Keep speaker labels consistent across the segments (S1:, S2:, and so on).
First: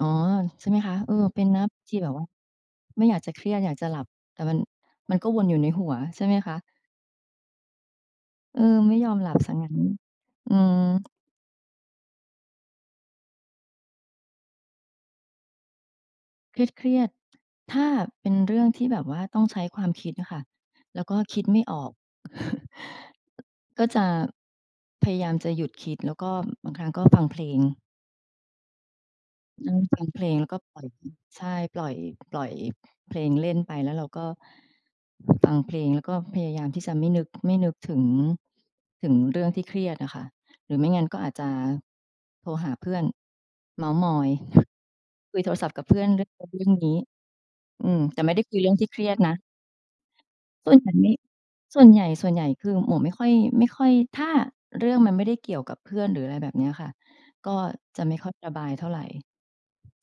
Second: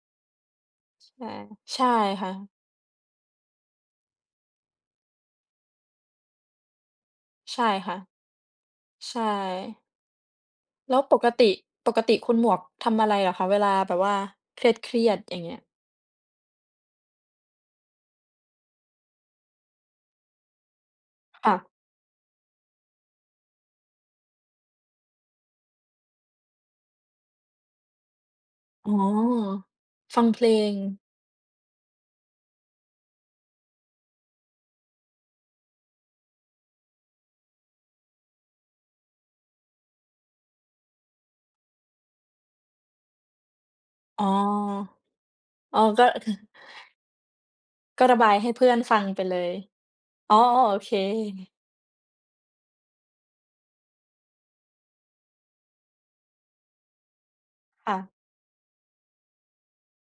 S1: อ๋อ ใช่ไหมคะ? เออ
S2: ใช่
S1: เป็นนะ
S2: ใช่
S1: ที่แบบว่
S2: ค
S1: า
S2: ่ะ
S1: ไม่อยากจะเครียด อยากจะหลับ แต่มัน มันก็วนอยู่ในหัวใช่ไหมคะ?
S2: ใช่ค่ะ
S1: เออ ไม่ยอ
S2: ใช
S1: มหลับ เสียงั้น
S2: ่
S1: อื
S2: แล้ว
S1: ม
S2: ปกติ ปกติคุณหมวกทำอะไรเหรอคะ เวลาแบบว่าเครียด ๆ อย่างเงี้ย?
S1: เครียด ๆ ถ้าเป็นเรื่องที่แบบว่าต้องใช้ความคิดอะค่ะ แล้วก็คิ
S2: ค
S1: ด
S2: ่
S1: ไม
S2: ะ
S1: ่ออก ก็จะ พยายามจะหยุดคิด แล้วก็บางครั้ง ก็ฟังเพลง
S2: อ๋อ
S1: นั่ง ฟังเ
S2: ฟ
S1: พ
S2: ั
S1: ล
S2: ง
S1: ง
S2: เพ
S1: แล
S2: ล
S1: ้วก็
S2: ง
S1: ปล่อย ใช่ ปล่อย ปล่อยเพลงเล่นไป แล้วเราก็ ฟังเพลงแล้วก็พยายามที่จะไม่นึก ไม่นึกถึง ถึงเรื่องที่เครียดอะค่ะ หรือไม่งั้นก็อาจจะโทรหาเพื่อน เม้าท์มอ
S2: อ๋อ
S1: ย คุยโทรศัพท
S2: อ
S1: ์
S2: ๋อ
S1: กับเพื
S2: ก
S1: ่
S2: ็
S1: อนเรื่
S2: ค
S1: อง
S2: ือ
S1: นั้นเรื่องนี้ อืม
S2: ก็ร
S1: แ
S2: ะ
S1: ต่
S2: บ
S1: ไม
S2: า
S1: ่
S2: ย
S1: ได้
S2: ให้
S1: คุย
S2: เพ
S1: เร
S2: ื
S1: ื
S2: ่
S1: ่
S2: อ
S1: อง
S2: น
S1: ที่
S2: ฟ
S1: เค
S2: ั
S1: ร
S2: ง
S1: ียด
S2: ไป
S1: นะ
S2: เลย อ๋อ
S1: ส่
S2: โอ
S1: วนให
S2: เ
S1: ญ
S2: ค
S1: ่ไม่ ส่วนใหญ่ ส่วนใหญ่คือหมวกไม่ค่อย ไม่ค่อย ถ้าเรื่องมันไม่ได้เกี่ยวกับเพื่อน หรืออะไรแบบเนี้ยค่ะ ก็
S2: ค่
S1: จะ
S2: ะ
S1: ไม่ค่อยระบายเท่าไร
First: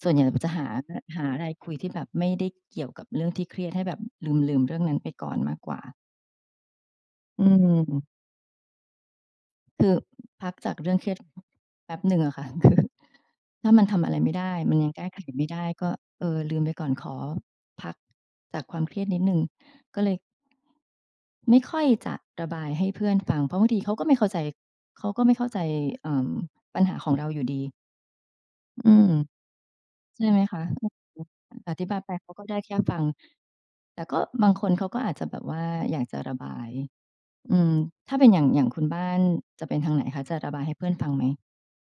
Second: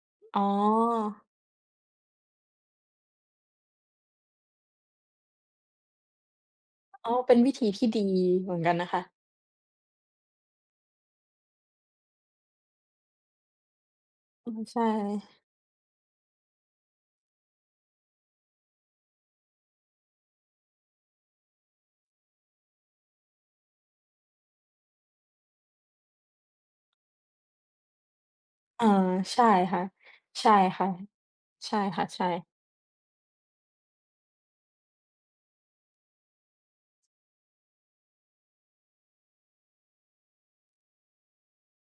S1: ส่วนใหญ่
S2: อ๋
S1: จะหาด้วย
S2: อ
S1: หาอะไรคุยที่แบบไม่ได้เกี่ยวกับเรื่องที่เครียด ให้แบบลืม ๆ เรื่องนั้นไปก่อนมากกว่า
S2: อ๋อ เป็น
S1: อื
S2: วิธีที่ดี
S1: ม
S2: เหมือนกันนะคะ
S1: คือพักจากเรื่องเครียด แป๊บหนึ่งอะค่ะ คือ ถ้ามันทำอะไรไม่ได
S2: อื
S1: ้
S2: ม
S1: มั
S2: ใ
S1: น
S2: ช่
S1: ยังแก้ไขไม่ได้ก็ เออ ลืมไปก่อน ขอพักจากความเครียดนิดหนึ่ง ก็เลย ไม่ค่อยจะระบายให้เพื่อนฟัง เพราะบางทีเขาก็ไม่เข้าใจ เขาก็ไม่เข้าใจ เอ่อ ปัญหาของเราอยู่ดี
S2: เออ
S1: อืม
S2: ใช่ค่ะ
S1: ใช่ไหม
S2: ใช่
S1: คะ?
S2: ค่ะ
S1: [unintelligible]
S2: ใช
S1: อ
S2: ่
S1: ธิบา
S2: ค
S1: ย
S2: ่ะ
S1: ไป
S2: ใช
S1: เขา
S2: ่
S1: ก็ได้แค่ฟัง แต่ก็บางคนเขาก็อาจจะแบบว่าอยากจะระบาย อืม ถ้าเป็นอย่าง อย่างคุณบ้านจะเป็นทางไหนคะ จะระบายให้เพื่อน ฟังไหม?